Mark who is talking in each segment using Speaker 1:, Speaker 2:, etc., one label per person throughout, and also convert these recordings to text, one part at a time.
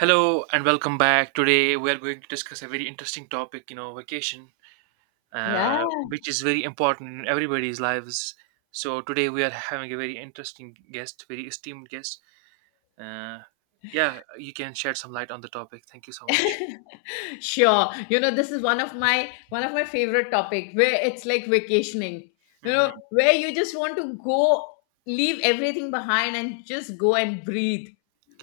Speaker 1: Hello and welcome back. Today we are going to discuss a very interesting topic, you know, vacation,
Speaker 2: Yeah,
Speaker 1: which is very important in everybody's lives. So today we are having a very interesting guest, very esteemed guest. Uh, yeah, you can shed some light on the topic. Thank you so much.
Speaker 2: sure. You know, this is one of my favorite topic where it's like vacationing. You know,
Speaker 1: Hmm.
Speaker 2: where you just want to go leave everything behind and just go and breathe.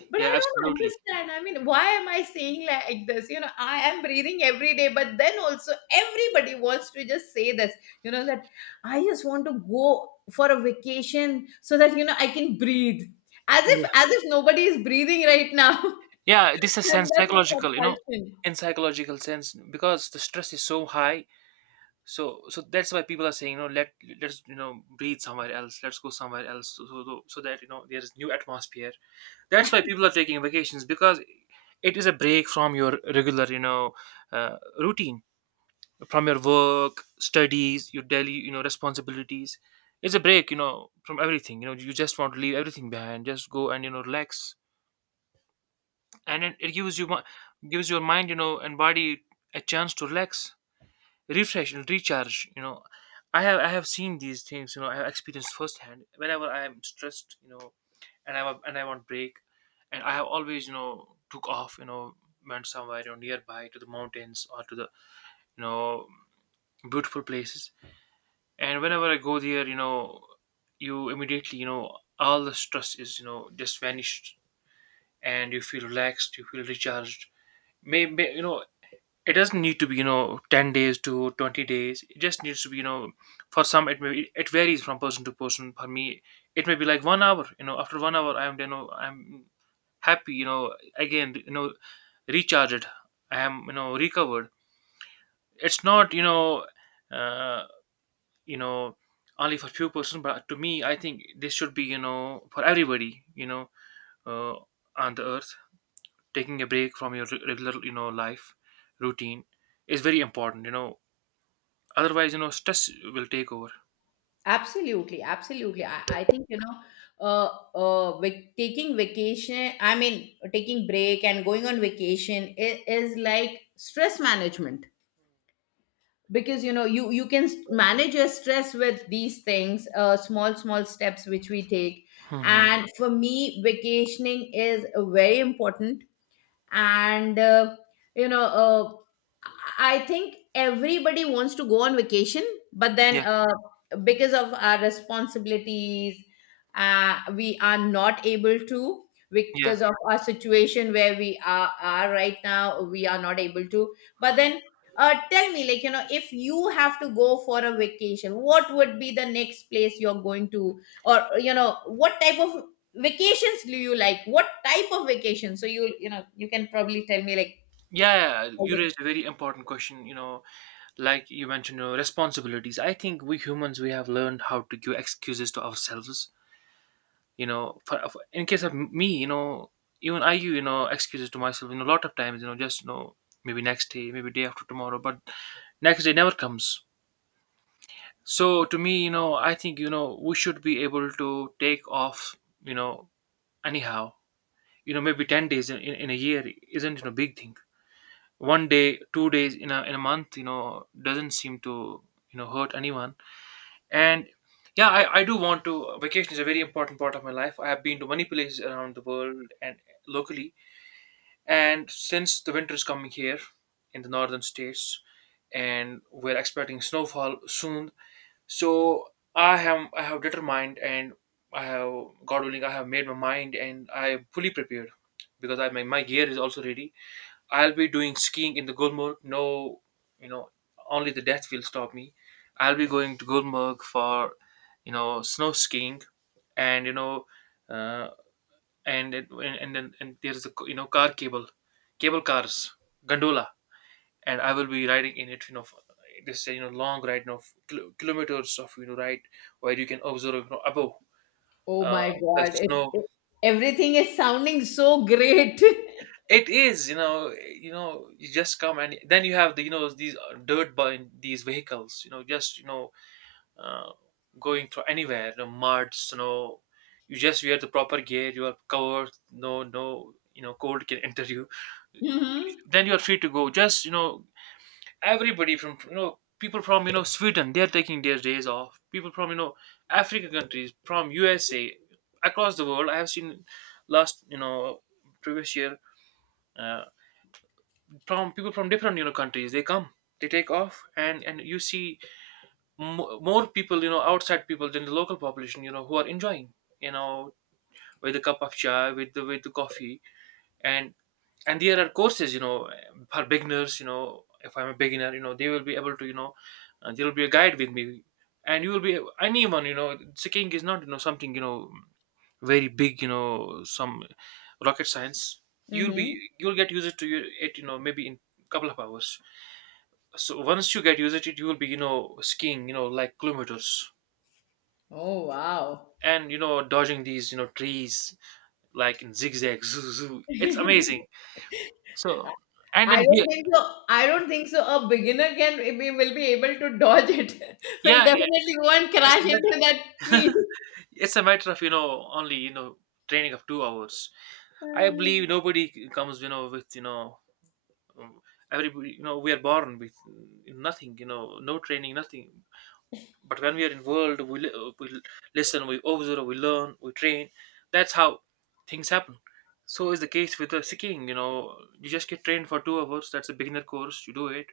Speaker 2: But
Speaker 1: Yeah,
Speaker 2: I don't
Speaker 1: absolutely.
Speaker 2: understand. I mean, why am I saying like this? You know, I am breathing every day, but then also everybody wants to just say this, you know, that I just want to go for a vacation so that, you know, I can breathe. As if
Speaker 1: Yeah.
Speaker 2: as if nobody is breathing right now.
Speaker 1: Yeah, this is
Speaker 2: And
Speaker 1: sense
Speaker 2: that's
Speaker 1: psychological, you know,
Speaker 2: a compulsion.
Speaker 1: in psychological sense because the stress is so high, so that's why people are saying, you know, let 's you know, breathe somewhere else, let's go somewhere else, so that, you know, there's new atmosphere, that's why people are taking vacations because it is a break from your regular, you know, routine, from your work, studies, your daily, you know, responsibilities. It's a break, you know, from everything, you know. You just want to leave everything behind, just go and, you know, relax. And it gives you gives your mind, you know, and body a chance to relax, refresh and recharge, you know. I have seen these things, you know. I have experienced firsthand whenever I am stressed, you know, and and I want break, and I have always, you know, took off, you know, went somewhere, you know, nearby to the mountains or to the, you know, beautiful places. And whenever I go there, you know, you immediately, you know, all the stress is, you know, just vanished, and you feel relaxed, you feel recharged. Maybe, you know, it doesn't need to be, you know, 10 days to 20 days. It just needs to be, you know. For some it may be, it varies from person to person. For me it may be like 1 hour, you know, after 1 hour I'm, you know, I'm happy, you know, again, you know, recharged. I am, you know, recovered. It's not, you know, uh, you know, only for few person. But to me I think this should be, you know, for everybody, you know, uh, on the earth. Taking a break from your regular, you know, life routine is very important, you know. Otherwise, you know, stress will take over.
Speaker 2: Absolutely, absolutely. I think you know, taking vacation. I mean, taking break and going on vacation is like stress management because you know you can manage your stress with these things, small small steps which we take.
Speaker 1: Hmm.
Speaker 2: And for me, vacationing is very important and you know uh, I think everybody wants to go on vacation but then
Speaker 1: Yeah,
Speaker 2: because of our responsibilities we are not able to
Speaker 1: yeah,
Speaker 2: because of our situation where we are right now we are not able to but then tell me like you know if you have to go for a vacation what would be the next place you're going to or you know what type of vacations do you like? What type of vacation? So you know you can probably tell me like
Speaker 1: yeah. Yeah,
Speaker 2: all
Speaker 1: you
Speaker 2: the.
Speaker 1: raised a very important question. You know, like you mentioned, you know, responsibilities. I think we humans, we have learned how to give excuses to ourselves. You know, for in case of me, you know, even I give, you know, excuses to myself, you know, a lot of times, you know, just, you know, maybe next day, maybe day after tomorrow, but next day never comes. So to me, you know, I think, you know, we should be able to take off, you know, anyhow, you know, maybe 10 days in, in a year isn't, you know, big thing. 1 day, 2 days in a month, you know, doesn't seem to, you know, hurt anyone. And yeah, I do want to vacation is a very important part of my life. I have been to many places around the world and locally, and since the winter is coming here in the northern states and we're expecting snowfall soon, so I have determined, and I have, God willing, I have made my mind and I am fully prepared because I my gear is also ready. I'll be doing skiing in the Gulmarg. No, you know, only the death will stop me. I'll be going to Gulmarg for, you know, snow skiing, and, you know, uh, and it- and there's the, you know, car cable, cable cars, gondola, and I will be riding in it, you know, for this, you know, long ride, you know, kilometers of, you know, ride, where you can observe, you know, above,
Speaker 2: Oh
Speaker 1: uh,
Speaker 2: my
Speaker 1: the
Speaker 2: God!
Speaker 1: snow.
Speaker 2: Everything is sounding so great.
Speaker 1: It is, you know, you know, you just come and then you have the, you know, these dirt by these vehicles, you know, just, you know, uh, going through anywhere, you know, mud, snow. You just wear the proper gear. You are covered. No, no, you know, cold can enter you.
Speaker 2: Mm-hmm.
Speaker 1: Then you are free to go. Just, you know, everybody from, you know, people from, you know, Sweden, they're taking their days off, people from, you know, African countries, from USA, across the world I have seen last, you know, previous year, uh, from people from different, you know, countries, they come, they take off, and you see mo more people, you know, outside people than the local population, you know, who are enjoying, you know, with a cup of chai, with the coffee. and and there are courses, you know, for beginners, you know. If I'm a beginner, you know, they will be able to, you know, there will be a guide with me. And you will be anyone, you know. Skiing is not, you know, something, you know, very big, you know, some rocket science. You'll be,
Speaker 2: Mm-hmm.
Speaker 1: you'll get used to it, you know, maybe in couple of hours. So once you get used to it, you will be, you know, skiing, you know, like kilometers,
Speaker 2: Oh, wow.
Speaker 1: and, you know, dodging these, you know, trees, like in zigzag, zoo. It's amazing. So, and
Speaker 2: I
Speaker 1: then here,
Speaker 2: don't think so. I don't think so. A beginner can we will be able to dodge it. Will
Speaker 1: yeah, yeah,
Speaker 2: definitely go and
Speaker 1: it's a
Speaker 2: crash into that
Speaker 1: matter.
Speaker 2: tree.
Speaker 1: It's a matter of, you know, only, you know, training of 2 hours. I
Speaker 2: Mm.
Speaker 1: believe nobody comes, you know, with, you know, um, everybody, you know, we are born with nothing, you know, no training, nothing. But when we are involved, we we listen, we observe, we learn, we train. That's how things happen. So is the case with the skiing. You know, you just get trained for 2 hours. That's a beginner course. You do it,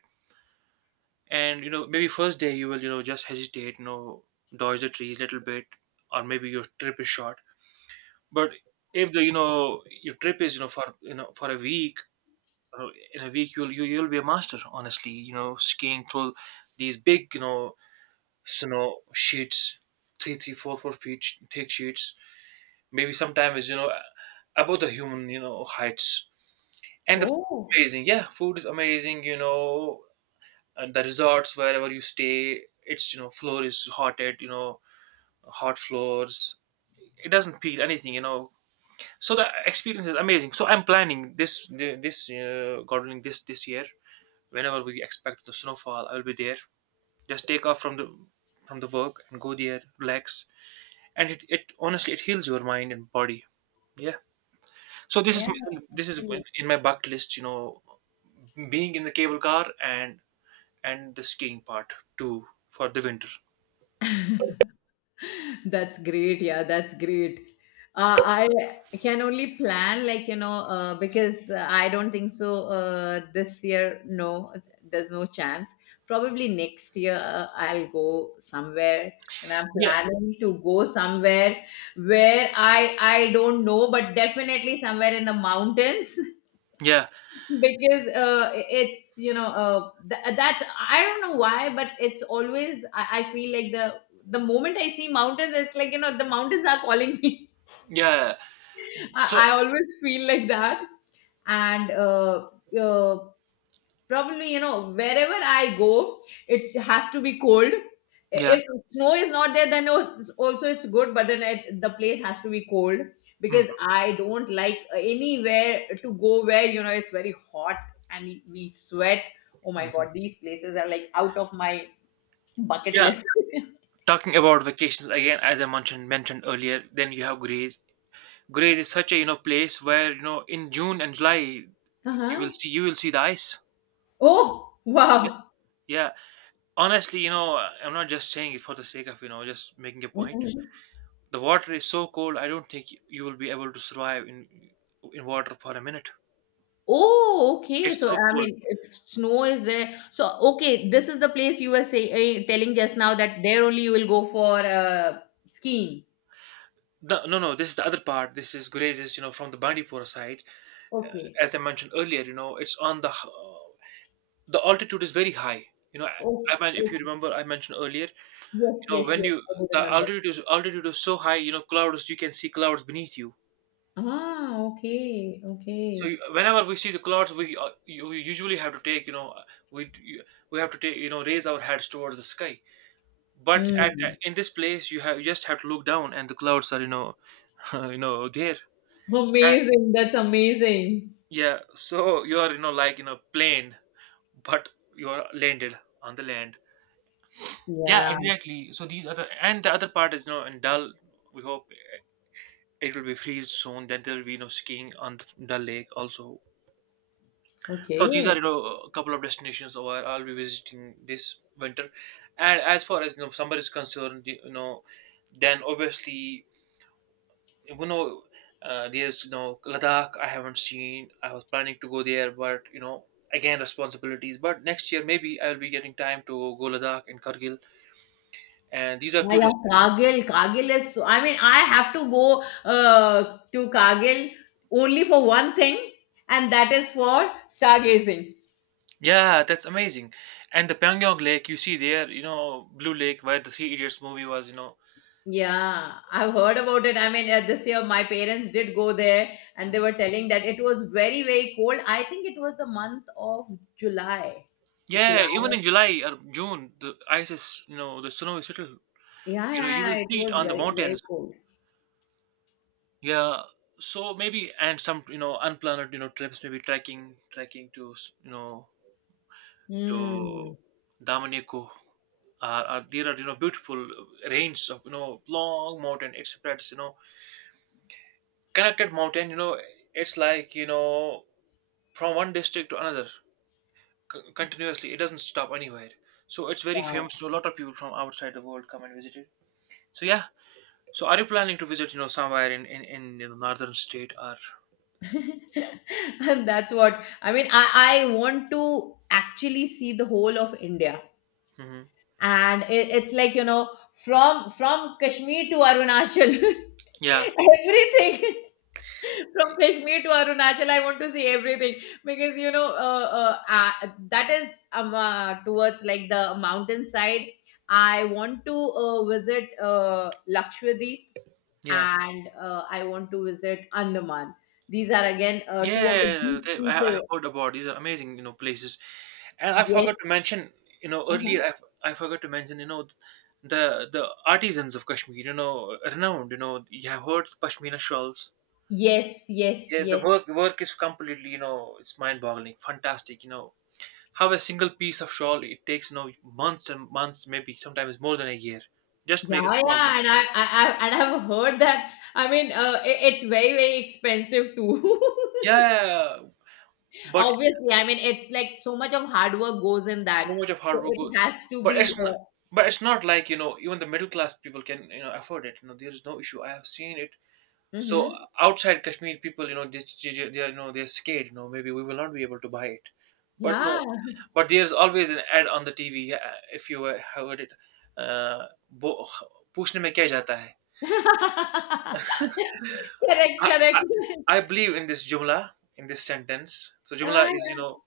Speaker 1: and, you know, maybe first day you will, you know, just hesitate, you know, dodge the trees a little bit, or maybe your trip is short. But if the, you know, your trip is, you know, for, you know, for a week, uh, in a week you'll you'll be a master. Honestly, you know, skiing through these big, you know, snow sheets, three four feet thick sheets. Maybe sometimes, you know, above the human, you know, heights. And the food is
Speaker 2: Oh
Speaker 1: amazing, yeah, food is amazing, you know. And the resorts wherever you stay, it's, you know, floor is hotted, you know. Hot floors. It doesn't feel anything, you know. So the experience is amazing. So I'm planning this God willing, this year, whenever we expect the snowfall, I'll be there, just take off from the work and go there, relax. And it honestly it heals your mind and body. Yeah. So
Speaker 2: yeah,
Speaker 1: this is
Speaker 2: actually.
Speaker 1: in my bucket list, you know, being in the cable car and the skiing part too for the winter.
Speaker 2: That's great. Yeah, that's great. I can only plan, like, you know, because I don't think so this year. No, there's no chance. Probably next year, I'll go somewhere. And I'm
Speaker 1: Yeah,
Speaker 2: planning to go somewhere where I don't know, but definitely somewhere in the mountains.
Speaker 1: yeah,
Speaker 2: Because it's you know that's I don't know why but it's always I feel like the moment I see mountains it's like you know the mountains are calling me.
Speaker 1: yeah.
Speaker 2: I,
Speaker 1: So
Speaker 2: I always feel like that and uh, probably, you know, wherever I go, it has to be cold.
Speaker 1: yeah.
Speaker 2: If snow is not there, then also it's good, but then it, the place has to be cold
Speaker 1: Mhm,
Speaker 2: because I don't like anywhere to go where, you know, it's very hot and we sweat. Oh my
Speaker 1: mhm.
Speaker 2: God, these places are like out of my bucket
Speaker 1: Yeah.
Speaker 2: list.
Speaker 1: Talking about vacations again, as I mentioned earlier, then you have Greece. Grays is such a, you know, place where, you know, in June and July
Speaker 2: Uh-huh.
Speaker 1: you will see the ice.
Speaker 2: Oh,
Speaker 1: Yeah,
Speaker 2: wow.
Speaker 1: yeah. Honestly, you know, I'm not just saying it for the sake of, you know, just making a point.
Speaker 2: Mhm.
Speaker 1: The water is so cold. I don't think you will be able to survive in water for a minute.
Speaker 2: Oh, okay.
Speaker 1: It's
Speaker 2: So,
Speaker 1: so
Speaker 2: I
Speaker 1: cold.
Speaker 2: mean, if snow is there, so okay, this is the place you were saying telling just now that there only you will go for skiing.
Speaker 1: No, no. This is the other part. This is Grays is, you know, from the Bandipora side.
Speaker 2: Okay.
Speaker 1: As I mentioned earlier, you know, it's on the the altitude is very high. You know,
Speaker 2: Oh,
Speaker 1: I mean, if you
Speaker 2: okay.
Speaker 1: remember, I mentioned earlier,
Speaker 2: Yes,
Speaker 1: you know,
Speaker 2: yes,
Speaker 1: when
Speaker 2: yes.
Speaker 1: you
Speaker 2: I do
Speaker 1: the
Speaker 2: remember.
Speaker 1: altitude is so high, you know, clouds, you can see clouds beneath you.
Speaker 2: Ah, okay,
Speaker 1: So
Speaker 2: okay.
Speaker 1: whenever we see the clouds, we, we usually have to take, you know, we you- we have to take, you know, raise our heads towards the sky. But
Speaker 2: Mm.
Speaker 1: in this place you have, you just have to look down, and the clouds are, you know, you know there, and
Speaker 2: Amazing. That's amazing.
Speaker 1: yeah, so you are, you know, like, you know, plane, but you are landed on the land. Yeah,
Speaker 2: Yeah.
Speaker 1: exactly. So these other, and the other part is, you know, in Dull, we hope it will be freeze soon, then there will be no skiing on the lake also. So these
Speaker 2: Okay.
Speaker 1: are, you know, a couple of destinations where I'll be visiting this winter. And as far as, you know, summer is concerned, you know, then obviously, you know, there's, you know, Ladakh, I haven't seen. I was planning to go there, but, you know, again responsibilities. But next year maybe I'll be getting time to go Ladakh and Kargil, and these are
Speaker 2: Yeah,
Speaker 1: two
Speaker 2: yeah,
Speaker 1: destinations.
Speaker 2: Kargil. Kargil is so, I mean, I have to go to Kargil only for one thing, and that is for stargazing.
Speaker 1: Yeah, that's amazing. And the Pyongyang Lake you see there, you know, Blue Lake where the Three Idiots movie was, you know.
Speaker 2: Yeah, I've heard about it. I mean, this year my parents did go there and they
Speaker 1: Mhm.
Speaker 2: were telling that it was very, very cold. I think it was the month of July.
Speaker 1: Yeah, even
Speaker 2: July.
Speaker 1: in July or June, the ice is, you know, the snow is little,
Speaker 2: Yeah,
Speaker 1: you know, you
Speaker 2: yeah,
Speaker 1: will
Speaker 2: yeah, it
Speaker 1: see it
Speaker 2: was
Speaker 1: on the
Speaker 2: very, very
Speaker 1: mountains.
Speaker 2: cold.
Speaker 1: Yeah. So maybe and some, you know, unplanned, you know, trips, maybe trekking to, you know, to
Speaker 2: Hmm.
Speaker 1: Damanico. Are there are you know beautiful range of you know long mountain, it spreads you know connected mountain, you know it's like you know from one district to another continuously. It doesn't stop anywhere. So it's very famous.
Speaker 2: Wow.
Speaker 1: So a lot of people from outside the world come and visit it. So yeah. So are you planning to visit, you know, somewhere in you know, northern state or?
Speaker 2: And that's what I mean. I want to actually see the whole of India.
Speaker 1: Hmm.
Speaker 2: And it's like, you know, from Kashmir to Arunachal,
Speaker 1: Yeah,
Speaker 2: everything. From Kashmir to Arunachal, I want to see everything because you know that is towards like the mountain side. I want to visit Lakshadweep
Speaker 1: yeah,
Speaker 2: and I want to visit Andaman. These are again two of the big
Speaker 1: yeah. They, I
Speaker 2: pieces.
Speaker 1: heard about these are amazing, you know, places. And I
Speaker 2: Yes,
Speaker 1: forgot to mention, you know,
Speaker 2: uh-huh.
Speaker 1: earlier I forgot to mention, you know, the artisans of Kashmir, you know, renowned. You know, you have heard pashmina shawls.
Speaker 2: Yes, yes,
Speaker 1: Yeah, the
Speaker 2: yes.
Speaker 1: work is completely, you know, it's mind-boggling, fantastic. You know, have a single piece of shawl, it takes you know months and months, maybe sometimes more than a year. Just
Speaker 2: Yeah,
Speaker 1: make a
Speaker 2: yeah,
Speaker 1: small one.
Speaker 2: and I and I've heard that. I mean, it, it's very, very expensive too.
Speaker 1: Yeah, but
Speaker 2: Obviously, I mean, it's like so much of hard work goes in
Speaker 1: so
Speaker 2: that.
Speaker 1: much of
Speaker 2: So
Speaker 1: hard work.
Speaker 2: it has to
Speaker 1: But
Speaker 2: be,
Speaker 1: it's not, but it's not like you know even the middle class people can you know afford it. You know there is no issue. I have seen it. So
Speaker 2: mm-hmm.
Speaker 1: outside Kashmir, people you know they are you know they're scared. You know maybe we will not be able to buy it, but
Speaker 2: Yeah.
Speaker 1: no, but there's always an ad on the TV. If you heard it, uh, "वो पूछने में क्या जाता है.
Speaker 2: Correct,
Speaker 1: I, I
Speaker 2: correct.
Speaker 1: I believe in this jumla, in this sentence. So
Speaker 2: Ah,
Speaker 1: jumla is,
Speaker 2: yeah.
Speaker 1: you know,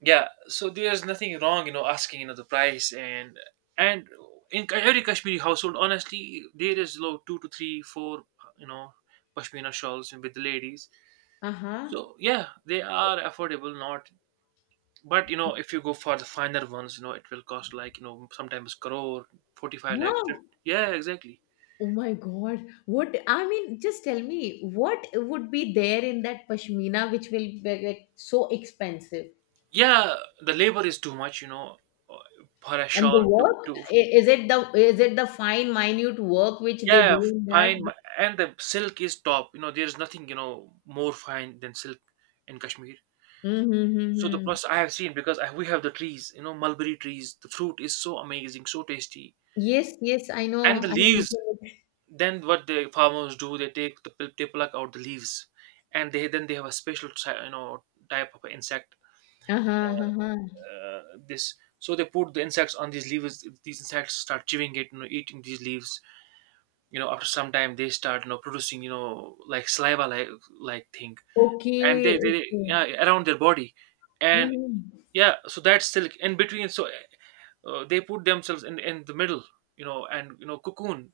Speaker 1: yeah. So there's nothing wrong, you know, asking, you know, the price and in every Kashmiri household, honestly, there is you know, two to three, four, you know, pashmina shawls with the ladies.
Speaker 2: Uh-huh.
Speaker 1: So yeah, they are affordable, not. But you know, if you go for the finer ones, you know, it will cost like you know sometimes crore, 45 lakhs.
Speaker 2: Huh.
Speaker 1: Yeah, exactly.
Speaker 2: Oh my God. What, I mean, just tell me, what would be there in that pashmina which will be like so expensive?
Speaker 1: Yeah, the labor is too much, you know, for a
Speaker 2: And the
Speaker 1: shawl
Speaker 2: work,
Speaker 1: to
Speaker 2: is it the fine, minute work which they do
Speaker 1: yeah,
Speaker 2: in that?
Speaker 1: fine, and the silk is top. You know, there's nothing you know more fine than silk in Kashmir.
Speaker 2: Mm-hmm.
Speaker 1: So the
Speaker 2: Mm-hmm.
Speaker 1: plus I have seen because we have the trees, you know, mulberry trees. The fruit is so amazing, so tasty,
Speaker 2: Yes, yes, I
Speaker 1: and
Speaker 2: know.
Speaker 1: the
Speaker 2: I know.
Speaker 1: leaves. Then what the farmers do, they take the they pluck out the leaves, and they then they have a special you know type of insect.
Speaker 2: Uh-huh, uh-huh.
Speaker 1: Uh, this so they put the insects on these leaves. These insects start chewing it, you know, eating these leaves you know after some time they start you know producing you know like saliva like thing and
Speaker 2: Okay,
Speaker 1: they yeah
Speaker 2: okay.
Speaker 1: around their body and
Speaker 2: Mhm.
Speaker 1: yeah so that's silk in between so they put themselves in the middle you know and you know cocoon,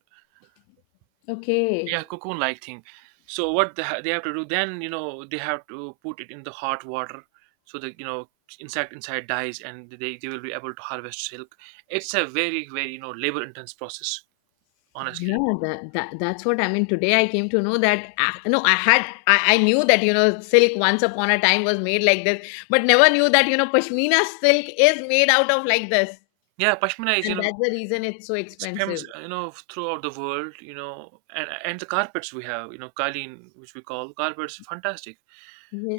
Speaker 1: yeah
Speaker 2: Okay.
Speaker 1: cocoon like thing. So what they have to do then you know they have to put it in the hot water so that you know insect inside dies and they will be able to harvest silk. It's a very you know labor intense process, honestly.
Speaker 2: Yeah, that, that that's what I mean. Today I came to know that ah, no, I had I knew that you know silk once upon a time was made like this, but never knew that you know pashmina silk is made out of like this,
Speaker 1: Yeah, pashmina is you
Speaker 2: and
Speaker 1: know
Speaker 2: that's the reason it's so
Speaker 1: it's famous,
Speaker 2: expensive.
Speaker 1: you know, throughout the world, you know, and the carpets we have, you know, Kalin, which we call carpets, fantastic.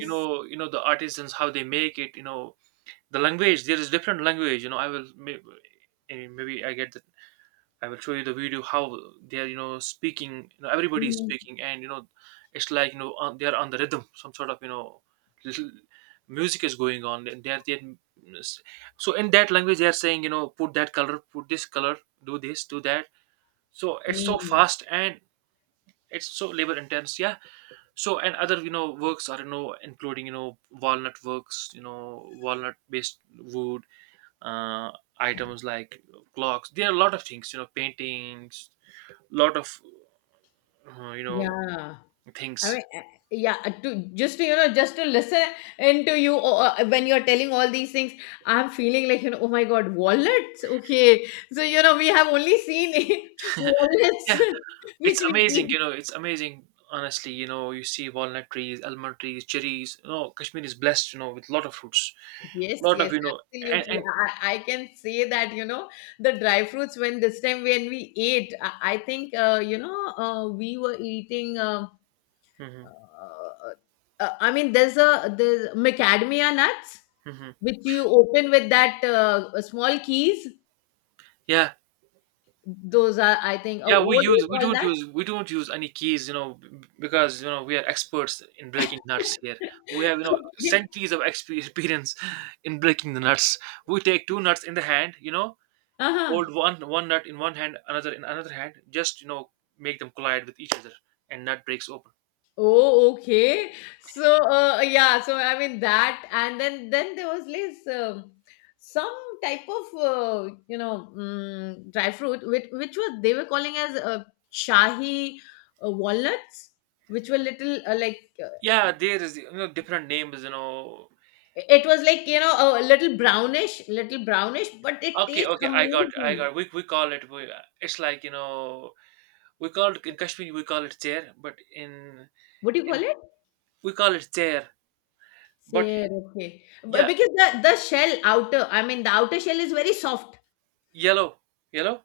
Speaker 1: You know the artisans how they make it. You know, the language there is different language. You know, eh, maybe I get that. I will show you the video how they are, you know, speaking. You know, everybody is
Speaker 2: Mhm.
Speaker 1: speaking, and you know, it's like you know on, they are on the rhythm, some sort of you know, little music is going on. And so in that language they are saying you know put that color, put this color, do this, do that, so it's so
Speaker 2: Mm.
Speaker 1: fast and it's so labor intense. Yeah, so and other you know works are you know including you know walnut works, you know walnut based wood uh items like clocks, there are a lot of things you know paintings, lot of you know
Speaker 2: Yeah. I
Speaker 1: things.
Speaker 2: mean, yeah, to just to you know, just to listen into you when you're telling all these things, I'm feeling like you know, oh my god, wallets. Okay, so you know, we have only seen wallets,
Speaker 1: Yeah,
Speaker 2: which
Speaker 1: it's
Speaker 2: we
Speaker 1: amazing
Speaker 2: eat.
Speaker 1: you know it's amazing honestly. You know you see walnut trees, almond trees, cherries, you know Kashmir is blessed you know with lot of fruits,
Speaker 2: Yes,
Speaker 1: lot
Speaker 2: yes,
Speaker 1: of you know
Speaker 2: absolutely.
Speaker 1: and
Speaker 2: I can say that you know the dry fruits when this time when we ate, I think we were eating.
Speaker 1: mhm,
Speaker 2: Uh, I mean, there's macadamia nuts
Speaker 1: mhm.
Speaker 2: which you open with that small keys.
Speaker 1: Yeah.
Speaker 2: Those are, I think,
Speaker 1: Yeah, we
Speaker 2: what do
Speaker 1: use
Speaker 2: you
Speaker 1: we
Speaker 2: call that?
Speaker 1: don't use any keys, you know, because you know we are experts in breaking nuts here. We have you know
Speaker 2: Okay.
Speaker 1: centuries of experience in breaking the nuts. We take two nuts in the hand, you know,
Speaker 2: Uh-huh.
Speaker 1: hold one nut in one hand, another in another hand, just you know make them collide with each other, and nut breaks open.
Speaker 2: Oh, okay. So, yeah. So, I mean that, and then there was this some type of you know dry fruit which was they were calling as shahi walnuts, which were little
Speaker 1: Yeah, there is you know different names, you know.
Speaker 2: it was like, you know, a little brownish, but it
Speaker 1: Okay,
Speaker 2: tastes
Speaker 1: okay, I
Speaker 2: amazing.
Speaker 1: got. We call it. We, it's like you know, we call it in Kashmir we call it chair, but
Speaker 2: What do you call
Speaker 1: in
Speaker 2: it?
Speaker 1: we call it chair, but
Speaker 2: Sir, okay. But
Speaker 1: yeah,
Speaker 2: because the shell outer, I mean, the outer shell is very soft.
Speaker 1: yellow. Yellow?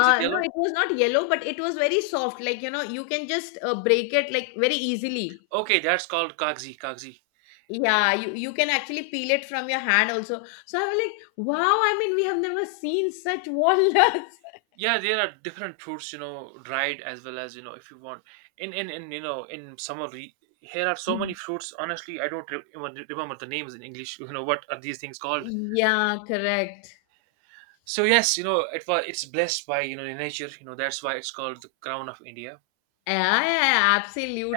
Speaker 1: Is it
Speaker 2: No,
Speaker 1: yellow?
Speaker 2: it was not yellow, but it was very soft. Like, you know, you can just break it like very easily.
Speaker 1: Okay, that's called kagzi, kagzi.
Speaker 2: Yeah, you can actually peel it from your hand also. So I was like, wow, I mean, we have never seen such walnuts.
Speaker 1: Yeah, there are different fruits, you know, dried as well as, you know, if you want. In in you know, in summer here are so many fruits. Honestly, I don't even remember the names in English. You know, what are these things called?
Speaker 2: Yeah, correct.
Speaker 1: So yes, you know, it's blessed by, you know, nature, you know, that's why it's called the crown of India.
Speaker 2: Yeah, yeah, yeah,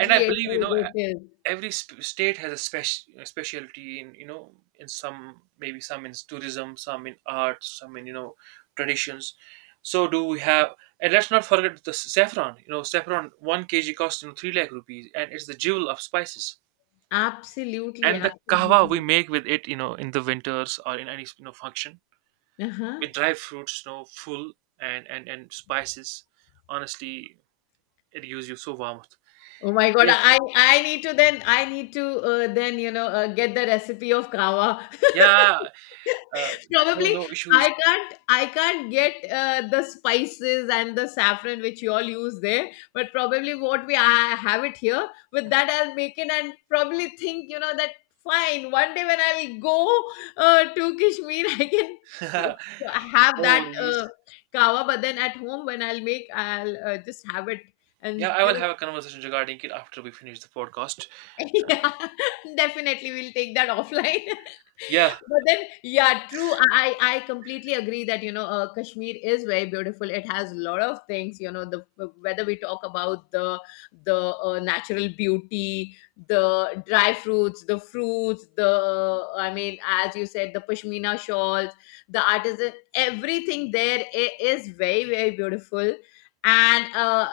Speaker 1: And I
Speaker 2: It
Speaker 1: believe, you
Speaker 2: is,
Speaker 1: know,
Speaker 2: it is.
Speaker 1: every state has a specialty in you know in some, maybe some in tourism, some in art, some in you know traditions, so do we have. And let's not forget the saffron, you know saffron 1 kg costs you know 3 lakh rupees and it's the jewel of spices.
Speaker 2: Absolutely,
Speaker 1: And the kahwa we
Speaker 2: absolutely.
Speaker 1: make with it you know in the winters or in any you know function
Speaker 2: Uh-huh.
Speaker 1: with dry fruits you know full and and spices, honestly it gives you so warmth.
Speaker 2: Oh my God,
Speaker 1: Yes,
Speaker 2: I need to then I need to then you know get the recipe of kava.
Speaker 1: yeah. uh, no
Speaker 2: Probably
Speaker 1: no issues.
Speaker 2: I can't get the spices and the saffron which you all use there, but probably what we I have it here with that I'll make it and probably think you know that fine one day when I'll go to Kashmir. I can see, have
Speaker 1: No
Speaker 2: that
Speaker 1: worries.
Speaker 2: kawa, but then at home when I'll make I'll just have it and
Speaker 1: Yeah, I
Speaker 2: you
Speaker 1: will
Speaker 2: know.
Speaker 1: have a conversation regarding it after we finish the podcast.
Speaker 2: Yeah, definitely we'll take that offline.
Speaker 1: Yeah,
Speaker 2: But then, yeah, true. I completely agree that you know Kashmir is very beautiful. It has a lot of things. You know the whether we talk about the natural beauty, the dry fruits, the I mean, as you said, the pashmina shawls, the artisan, everything there is very very beautiful. And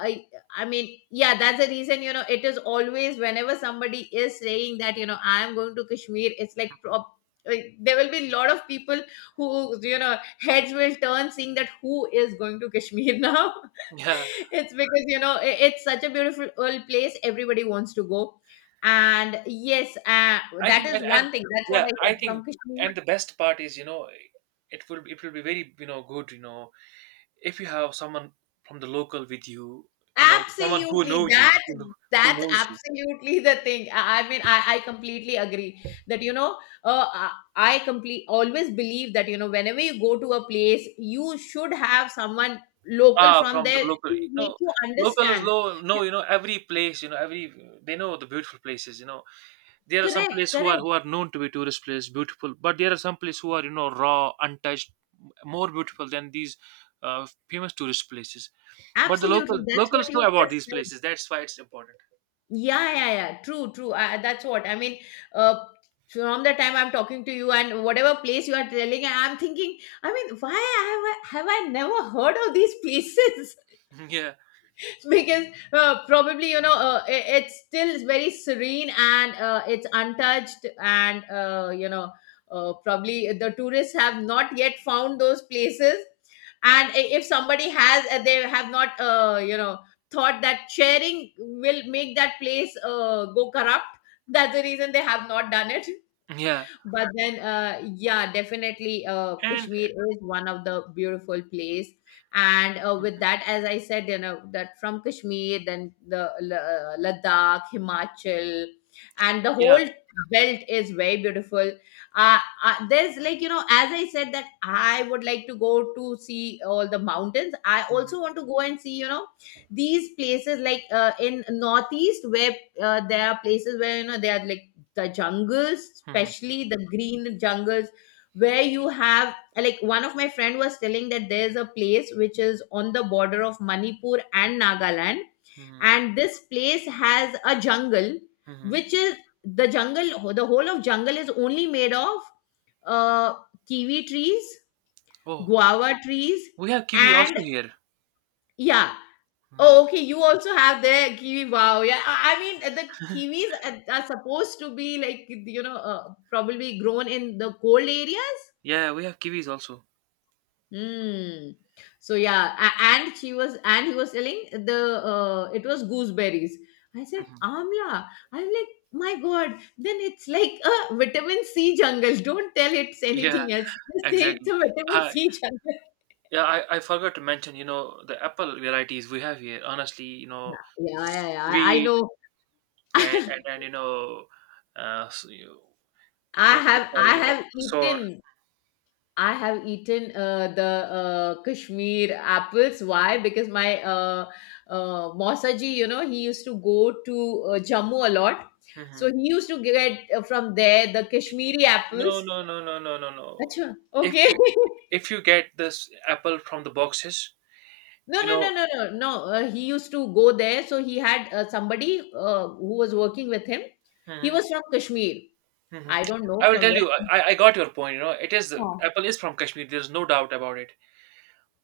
Speaker 2: I mean, yeah, that's the reason, you know, it is always whenever somebody is saying that, you know, I am going to Kashmir, it's like, prop, like there will be a lot of people who, you know, heads will turn seeing that who is going to Kashmir now.
Speaker 1: yeah.
Speaker 2: It's because, you know, it's such a beautiful old place. Everybody wants to go. And yes,
Speaker 1: I
Speaker 2: that
Speaker 1: think
Speaker 2: is
Speaker 1: and
Speaker 2: one thing. That's what
Speaker 1: yeah,
Speaker 2: I
Speaker 1: I
Speaker 2: said
Speaker 1: think
Speaker 2: from Kashmir.
Speaker 1: and the best part is, you know, it will be very, you know, good, you know, if you have someone from the local with you, you know, someone who
Speaker 2: Absolutely.
Speaker 1: know you,
Speaker 2: That
Speaker 1: who know, who
Speaker 2: that's
Speaker 1: knows you.
Speaker 2: absolutely the thing. I mean, I completely agree that you know, I complete always believe that you know, whenever you go to a place, you should have someone local
Speaker 1: Ah,
Speaker 2: from
Speaker 1: from the
Speaker 2: there
Speaker 1: local,
Speaker 2: to
Speaker 1: you
Speaker 2: make
Speaker 1: know,
Speaker 2: you
Speaker 1: local is
Speaker 2: understand.
Speaker 1: low,
Speaker 2: Yeah,
Speaker 1: no, you know, every place, you know, every they know the beautiful places, you know, there are some
Speaker 2: correct,
Speaker 1: places
Speaker 2: correct.
Speaker 1: who are known to be tourist places, beautiful, but there are some places who are you know raw, untouched, more beautiful than these famous tourist places. But the local
Speaker 2: Absolutely. That's
Speaker 1: locals
Speaker 2: what you
Speaker 1: know about
Speaker 2: just
Speaker 1: these
Speaker 2: said.
Speaker 1: places. That's why it's important.
Speaker 2: Yeah, yeah, yeah. True, true. That's what I mean. Uh, from the time I'm talking to you and whatever place you are telling, I'm thinking. I mean, why have I never heard of these places?
Speaker 1: Yeah,
Speaker 2: Because probably it's still very serene and it's untouched and probably the tourists have not yet found those places and if somebody has, they have not, thought that sharing will make that place go corrupt. That's the reason they have not done it.
Speaker 1: yeah,
Speaker 2: But then, yeah, definitely,
Speaker 1: and
Speaker 2: Kashmir is one of the beautiful place. And with that, as I said, you know, that from Kashmir then the Ladakh, Himachal and the
Speaker 1: yeah.
Speaker 2: whole belt is very beautiful. uh, there's like, you know, as I said, that I would like to go to see all the mountains. I
Speaker 1: Mhm,
Speaker 2: also want to go and see, you know, these places like, in northeast, where there are places where, you know, they are like the jungles,
Speaker 1: mhm,
Speaker 2: especially the green jungles, where you have, like, one of my friend was telling that there's a place which is on the border of Manipur and Nagaland,
Speaker 1: mhm,
Speaker 2: and this place has a jungle
Speaker 1: mhm.
Speaker 2: which is the whole of jungle is only made of uh, kiwi trees,
Speaker 1: Oh,
Speaker 2: guava trees.
Speaker 1: we have kiwi
Speaker 2: And
Speaker 1: also here.
Speaker 2: yeah.
Speaker 1: Mhm.
Speaker 2: Oh, okay. You also have the kiwi. Wow. Yeah. I mean, the kiwis are supposed to be like, you know, probably grown in the cold areas.
Speaker 1: Yeah, we have kiwis also.
Speaker 2: Hmm. So yeah, and he was telling the, it was gooseberries. I said
Speaker 1: Mhm.
Speaker 2: amla. I'm like, my God. Then it's like a vitamin C jungle. Don't tell it's
Speaker 1: Yeah,
Speaker 2: anything else. Just say it's a
Speaker 1: exactly.
Speaker 2: vitamin
Speaker 1: I
Speaker 2: C jungle.
Speaker 1: yeah, I forgot to mention, you know, the apple varieties we have here. Honestly, you
Speaker 2: Yeah,
Speaker 1: know,
Speaker 2: yeah, yeah, yeah, I
Speaker 1: sweet.
Speaker 2: know.
Speaker 1: And
Speaker 2: I
Speaker 1: and you know, so you, what's it called?
Speaker 2: I
Speaker 1: You know,
Speaker 2: have
Speaker 1: sore.
Speaker 2: eaten. I have eaten the Kashmir apples. Why? Because my Mausaji, you know, he used to go to Jammu a lot. So he
Speaker 1: Hmm.
Speaker 2: used to get, from there the Kashmiri
Speaker 1: No,
Speaker 2: apples.
Speaker 1: no, no, no, no, no, no.
Speaker 2: Achha,
Speaker 1: If
Speaker 2: okay.
Speaker 1: you if you get this apple from the boxes,
Speaker 2: No,
Speaker 1: you
Speaker 2: no, no,
Speaker 1: know.
Speaker 2: no, no, no. He used to go there. So he had somebody who was working with him. He
Speaker 1: Hmm.
Speaker 2: was from Kashmir.
Speaker 1: Hmm.
Speaker 2: I don't know
Speaker 1: I will
Speaker 2: from
Speaker 1: tell you. I,
Speaker 2: where.
Speaker 1: I I got your point. You know, it is
Speaker 2: Huh.
Speaker 1: apple is from Kashmir. There's no doubt about it.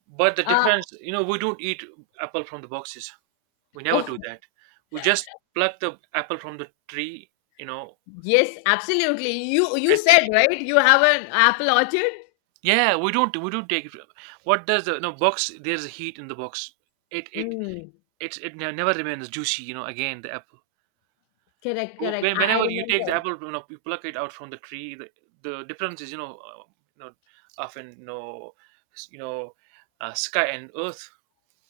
Speaker 1: But the
Speaker 2: Uh,
Speaker 1: difference, you know, we don't eat apple from the boxes. We never do
Speaker 2: oh,
Speaker 1: that. We just pluck the apple from the tree, you know,
Speaker 2: yes, absolutely. You
Speaker 1: and take
Speaker 2: said,
Speaker 1: it.
Speaker 2: right? You have an apple orchard?
Speaker 1: Yeah, we don't take it. What does the no box? There's a heat in the box. It it
Speaker 2: Mm.
Speaker 1: it never remains juicy. You know, again the apple.
Speaker 2: Correct, correct. I
Speaker 1: Whenever you take the
Speaker 2: remember.
Speaker 1: apple, you know, you pluck it out from the tree. The difference is, you know, often you know, you know, sky and earth.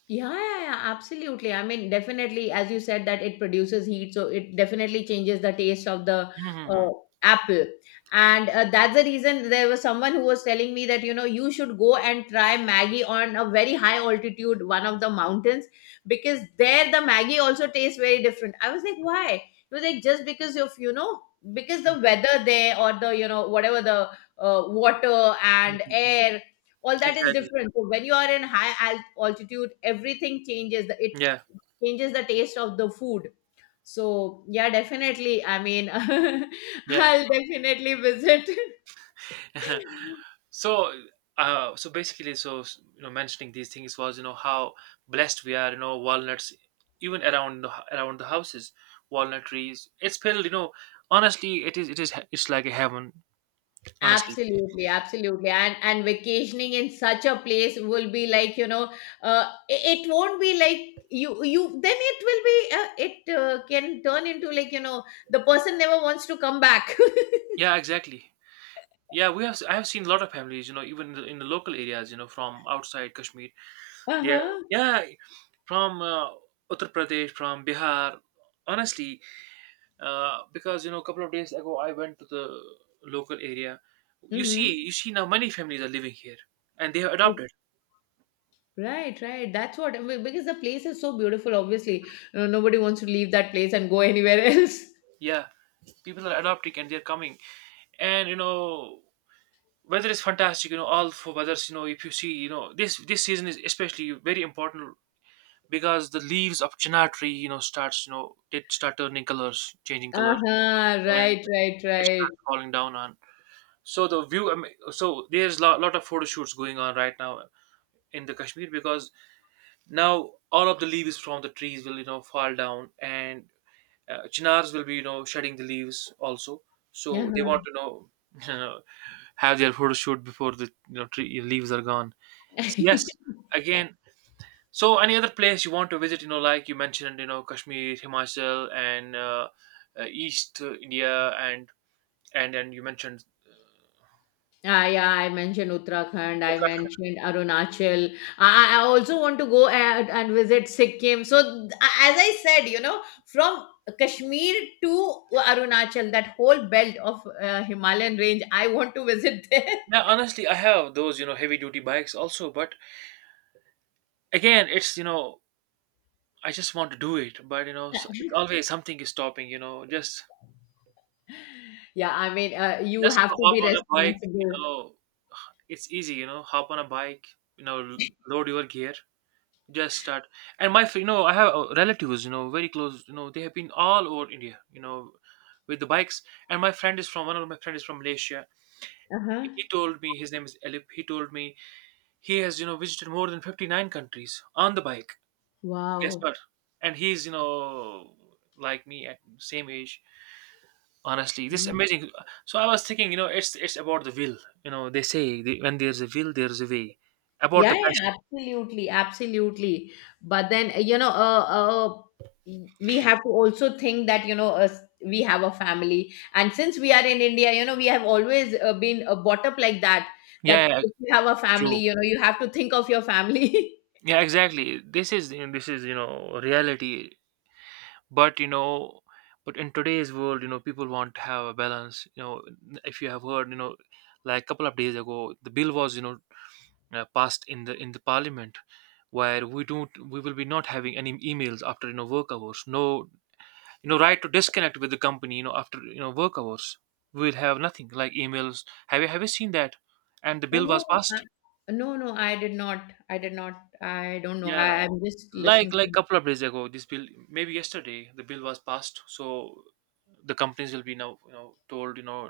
Speaker 2: Yeah, yeah, yeah, absolutely. I mean, definitely, as you said, that it produces heat, so it definitely changes the taste of the
Speaker 1: Mm-hmm.
Speaker 2: uh, apple. And that's the reason there was someone who was telling me that, you know, you should go and try Maggie on a very high altitude, one of the mountains, because there the Maggie also tastes very different. I was like, why? He was like, just because of, you know, because the weather there or the, you know, whatever the water and air, all that is
Speaker 1: Exactly.
Speaker 2: different. So when you are in altitude, everything changes it
Speaker 1: Yeah.
Speaker 2: changes the taste of the food. So yeah, definitely, I mean,
Speaker 1: Yeah.
Speaker 2: I'll definitely visit.
Speaker 1: So, so basically, so you know, mentioning these things was you know how blessed we are. You know, walnuts even around the, around the houses, walnut trees. It's filled. You know, honestly, it is it's like a heaven. Honestly,
Speaker 2: Absolutely, absolutely. And vacationing in such a place will be like, you know, it won't be like you. Then it will be, it can turn into, like, you know, the person never wants to come back.
Speaker 1: yeah, exactly. Yeah, we have. I have seen a lot of families. You know, even in in the local areas. You know, from outside Kashmir. Yeah,
Speaker 2: Uh-huh.
Speaker 1: yeah, from Uttar Pradesh, from Bihar. Honestly, because you know a couple of days ago I went to the local area. you see
Speaker 2: Mm-hmm.
Speaker 1: you see now many families are living here and they have adopted.
Speaker 2: Right, right. That's what I mean, because the place is so beautiful. Obviously, nobody wants to leave that place and go anywhere else.
Speaker 1: Yeah, people are adopting and they're coming, and you know, weather is fantastic, you know, all four weathers, you know, if you see, you know, this season is especially very important because the leaves of chinar tree, you know, they start turning colors, changing colors,
Speaker 2: Uh-huh,
Speaker 1: and
Speaker 2: right, right,
Speaker 1: it
Speaker 2: right.
Speaker 1: starts falling down on. So the view, I mean, so there's a lot of photo shoots going on right now in the Kashmir because now all of the leaves from the trees will, you know, fall down, and chinars will be, you know, shedding the leaves also. So they want to know, you know, have their photo shoot before the, you know, tree leaves are gone. So
Speaker 2: Uh-huh.
Speaker 1: yes, again, so any other place you want to visit, you know, like you mentioned, you know, Kashmir, Himachal, and east India and and you mentioned
Speaker 2: Ah, yeah, I mentioned Uttarakhand, I
Speaker 1: Uttarakhand.
Speaker 2: mentioned Arunachal. I also want to go and visit Sikkim. So, th- as I said, you know, from Kashmir to Arunachal, that whole belt of Himalayan range, I want to visit there.
Speaker 1: Yeah, honestly, I have those, you know, heavy duty bikes also, but again it's, you know, I just want to do it, but you know, so it's always something is stopping. You know,
Speaker 2: Yeah, I mean, you
Speaker 1: just
Speaker 2: have to
Speaker 1: hop
Speaker 2: be
Speaker 1: on a bike. You
Speaker 2: responsible.
Speaker 1: know, it's easy. You know, hop on a bike. You know, load your gear, just start. And my, you know, I have relatives. You know, very close. You know, they have been all over India. You know, with the bikes. And my friend is from one of my friend is from Malaysia.
Speaker 2: Uh-huh.
Speaker 1: He told me his name is Elip. He told me he has, you know, visited more than 59 countries on the bike. Guess
Speaker 2: Wow.
Speaker 1: what? And he's, you know, like me at same age. Honestly, this amazing. So I was thinking, you know, it's about the will. You know, they say when there's a will there's a way, about
Speaker 2: Yeah,
Speaker 1: the
Speaker 2: yeah,
Speaker 1: passion.
Speaker 2: absolutely, absolutely. But then, uh, we have to also think that, you know, we have a family. And since we are in India, you know, we have always been brought up like that, that
Speaker 1: Yeah, yeah,
Speaker 2: if you have a family,
Speaker 1: true.
Speaker 2: you know, you have to think of your family.
Speaker 1: Yeah, exactly, this is you know, reality. But you know, but in today's world, you know, people want to have a balance, you know, if you have heard, you know, like a couple of days ago the bill was, you know, passed in the parliament, where we will be not having any emails after, you know, work hours. No, you know, right to disconnect with the company, you know, after, you know, work hours, we will have nothing like emails. Have you seen that? And the
Speaker 2: Oh,
Speaker 1: bill
Speaker 2: no,
Speaker 1: was passed.
Speaker 2: no, no, I did not. I did not. I don't know.
Speaker 1: Yeah,
Speaker 2: I'm just
Speaker 1: like
Speaker 2: listening.
Speaker 1: like couple of days ago this bill, maybe yesterday the bill was passed. So the companies will be now, you know, told, you know,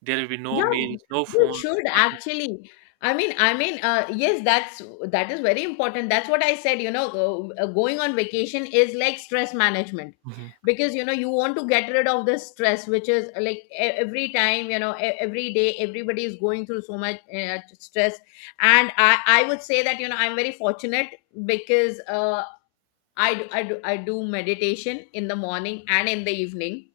Speaker 1: there will be no
Speaker 2: Yeah,
Speaker 1: mails, no
Speaker 2: you should
Speaker 1: phones, nothing.
Speaker 2: actually. Yes, that's that is very important. That's what I said. You know, going on vacation is like stress management,
Speaker 1: Hmm.
Speaker 2: because you know you want to get rid of the stress, which is, like, every time, you know, every day everybody is going through so much stress. And I would say that, you know, I'm very fortunate because I do meditation in the morning and in the evening.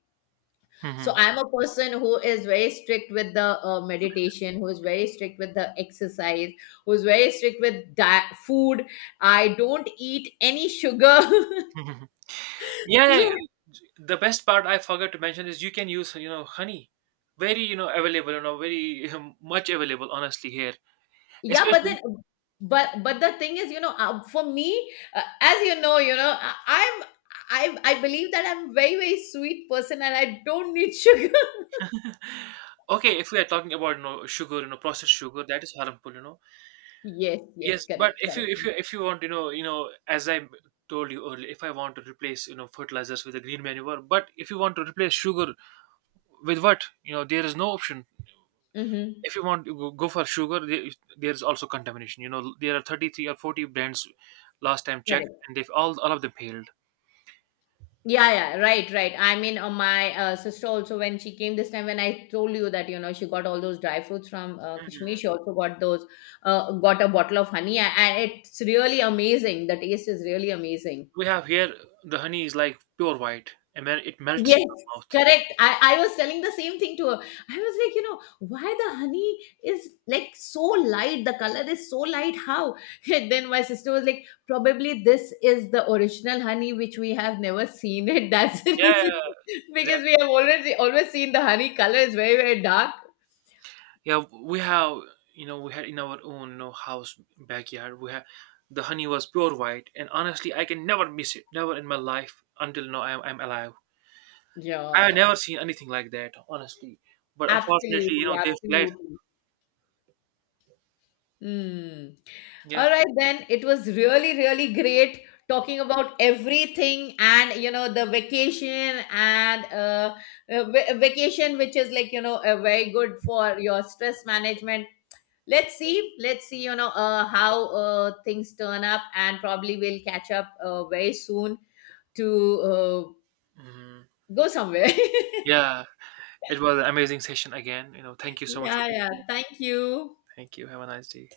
Speaker 2: So
Speaker 1: Hmm.
Speaker 2: I'm a person who is very strict with the meditation, who is very strict with the exercise, who is very strict with food. I don't eat any sugar.
Speaker 1: Hmm.
Speaker 2: So,
Speaker 1: Yeah, the best part I forgot to mention is you can use, you know, honey, very, you know, available, you know, very much available, honestly, here,
Speaker 2: yeah. but
Speaker 1: especially.
Speaker 2: then but the thing is, you know, for me, as you know, you know, i'm I believe that I'm very very sweet person and I don't need sugar.
Speaker 1: Okay, if we are talking about, you know, sugar, you know, processed sugar, that is harmful, you know.
Speaker 2: Yes, yes,
Speaker 1: Yes, but
Speaker 2: correct, correct.
Speaker 1: if you want, you know, as I told you earlier, if I want to replace, you know, fertilizers with a green manure, but if you want to replace sugar with what, you know, there is no option.
Speaker 2: Mm-hmm.
Speaker 1: If you want to go for sugar, there is also contamination. You know, there are 33 or 40 brands last time checked, and they've all of them failed.
Speaker 2: Yeah, yeah, right, right. I mean, my sister also, when she came this time, when I told you that, you know, she got all those dry fruits from Kashmir,
Speaker 1: Mhm.
Speaker 2: she also got those, got a bottle of honey. And it's really amazing. The taste is really amazing.
Speaker 1: We have here the honey is like pure white, and then it melts in
Speaker 2: Yes,
Speaker 1: your mouth.
Speaker 2: correct. I was telling the same thing to her. I was like, you know, why the honey is like so light? The color is so light. How? And then my sister was like, probably this is the original honey which we have never seen it. That's the
Speaker 1: Yeah.
Speaker 2: reason, because we have already always seen the honey color is very, very dark.
Speaker 1: Yeah, we have, you know, we had in our own, you know, house backyard, we had the honey was pure white, and honestly, I can never miss it, never in my life until now. I'm alive. I have
Speaker 2: Yeah,
Speaker 1: never seen anything like that, honestly. But unfortunately, you
Speaker 2: absolutely,
Speaker 1: know, they fled.
Speaker 2: absolutely. Mm.
Speaker 1: Yeah.
Speaker 2: All right, then. It was really, really great talking about everything and, you know, the vacation and vacation, which is like, you know, very good for your stress management. Let's see. Let's see, you know, how things turn up, and probably we'll catch up very soon to
Speaker 1: Hmm.
Speaker 2: go somewhere.
Speaker 1: Yeah, it was an amazing session again. You know, thank you so much for
Speaker 2: Yeah,
Speaker 1: being
Speaker 2: yeah.
Speaker 1: here.
Speaker 2: Thank you.
Speaker 1: Thank you. Have a nice day.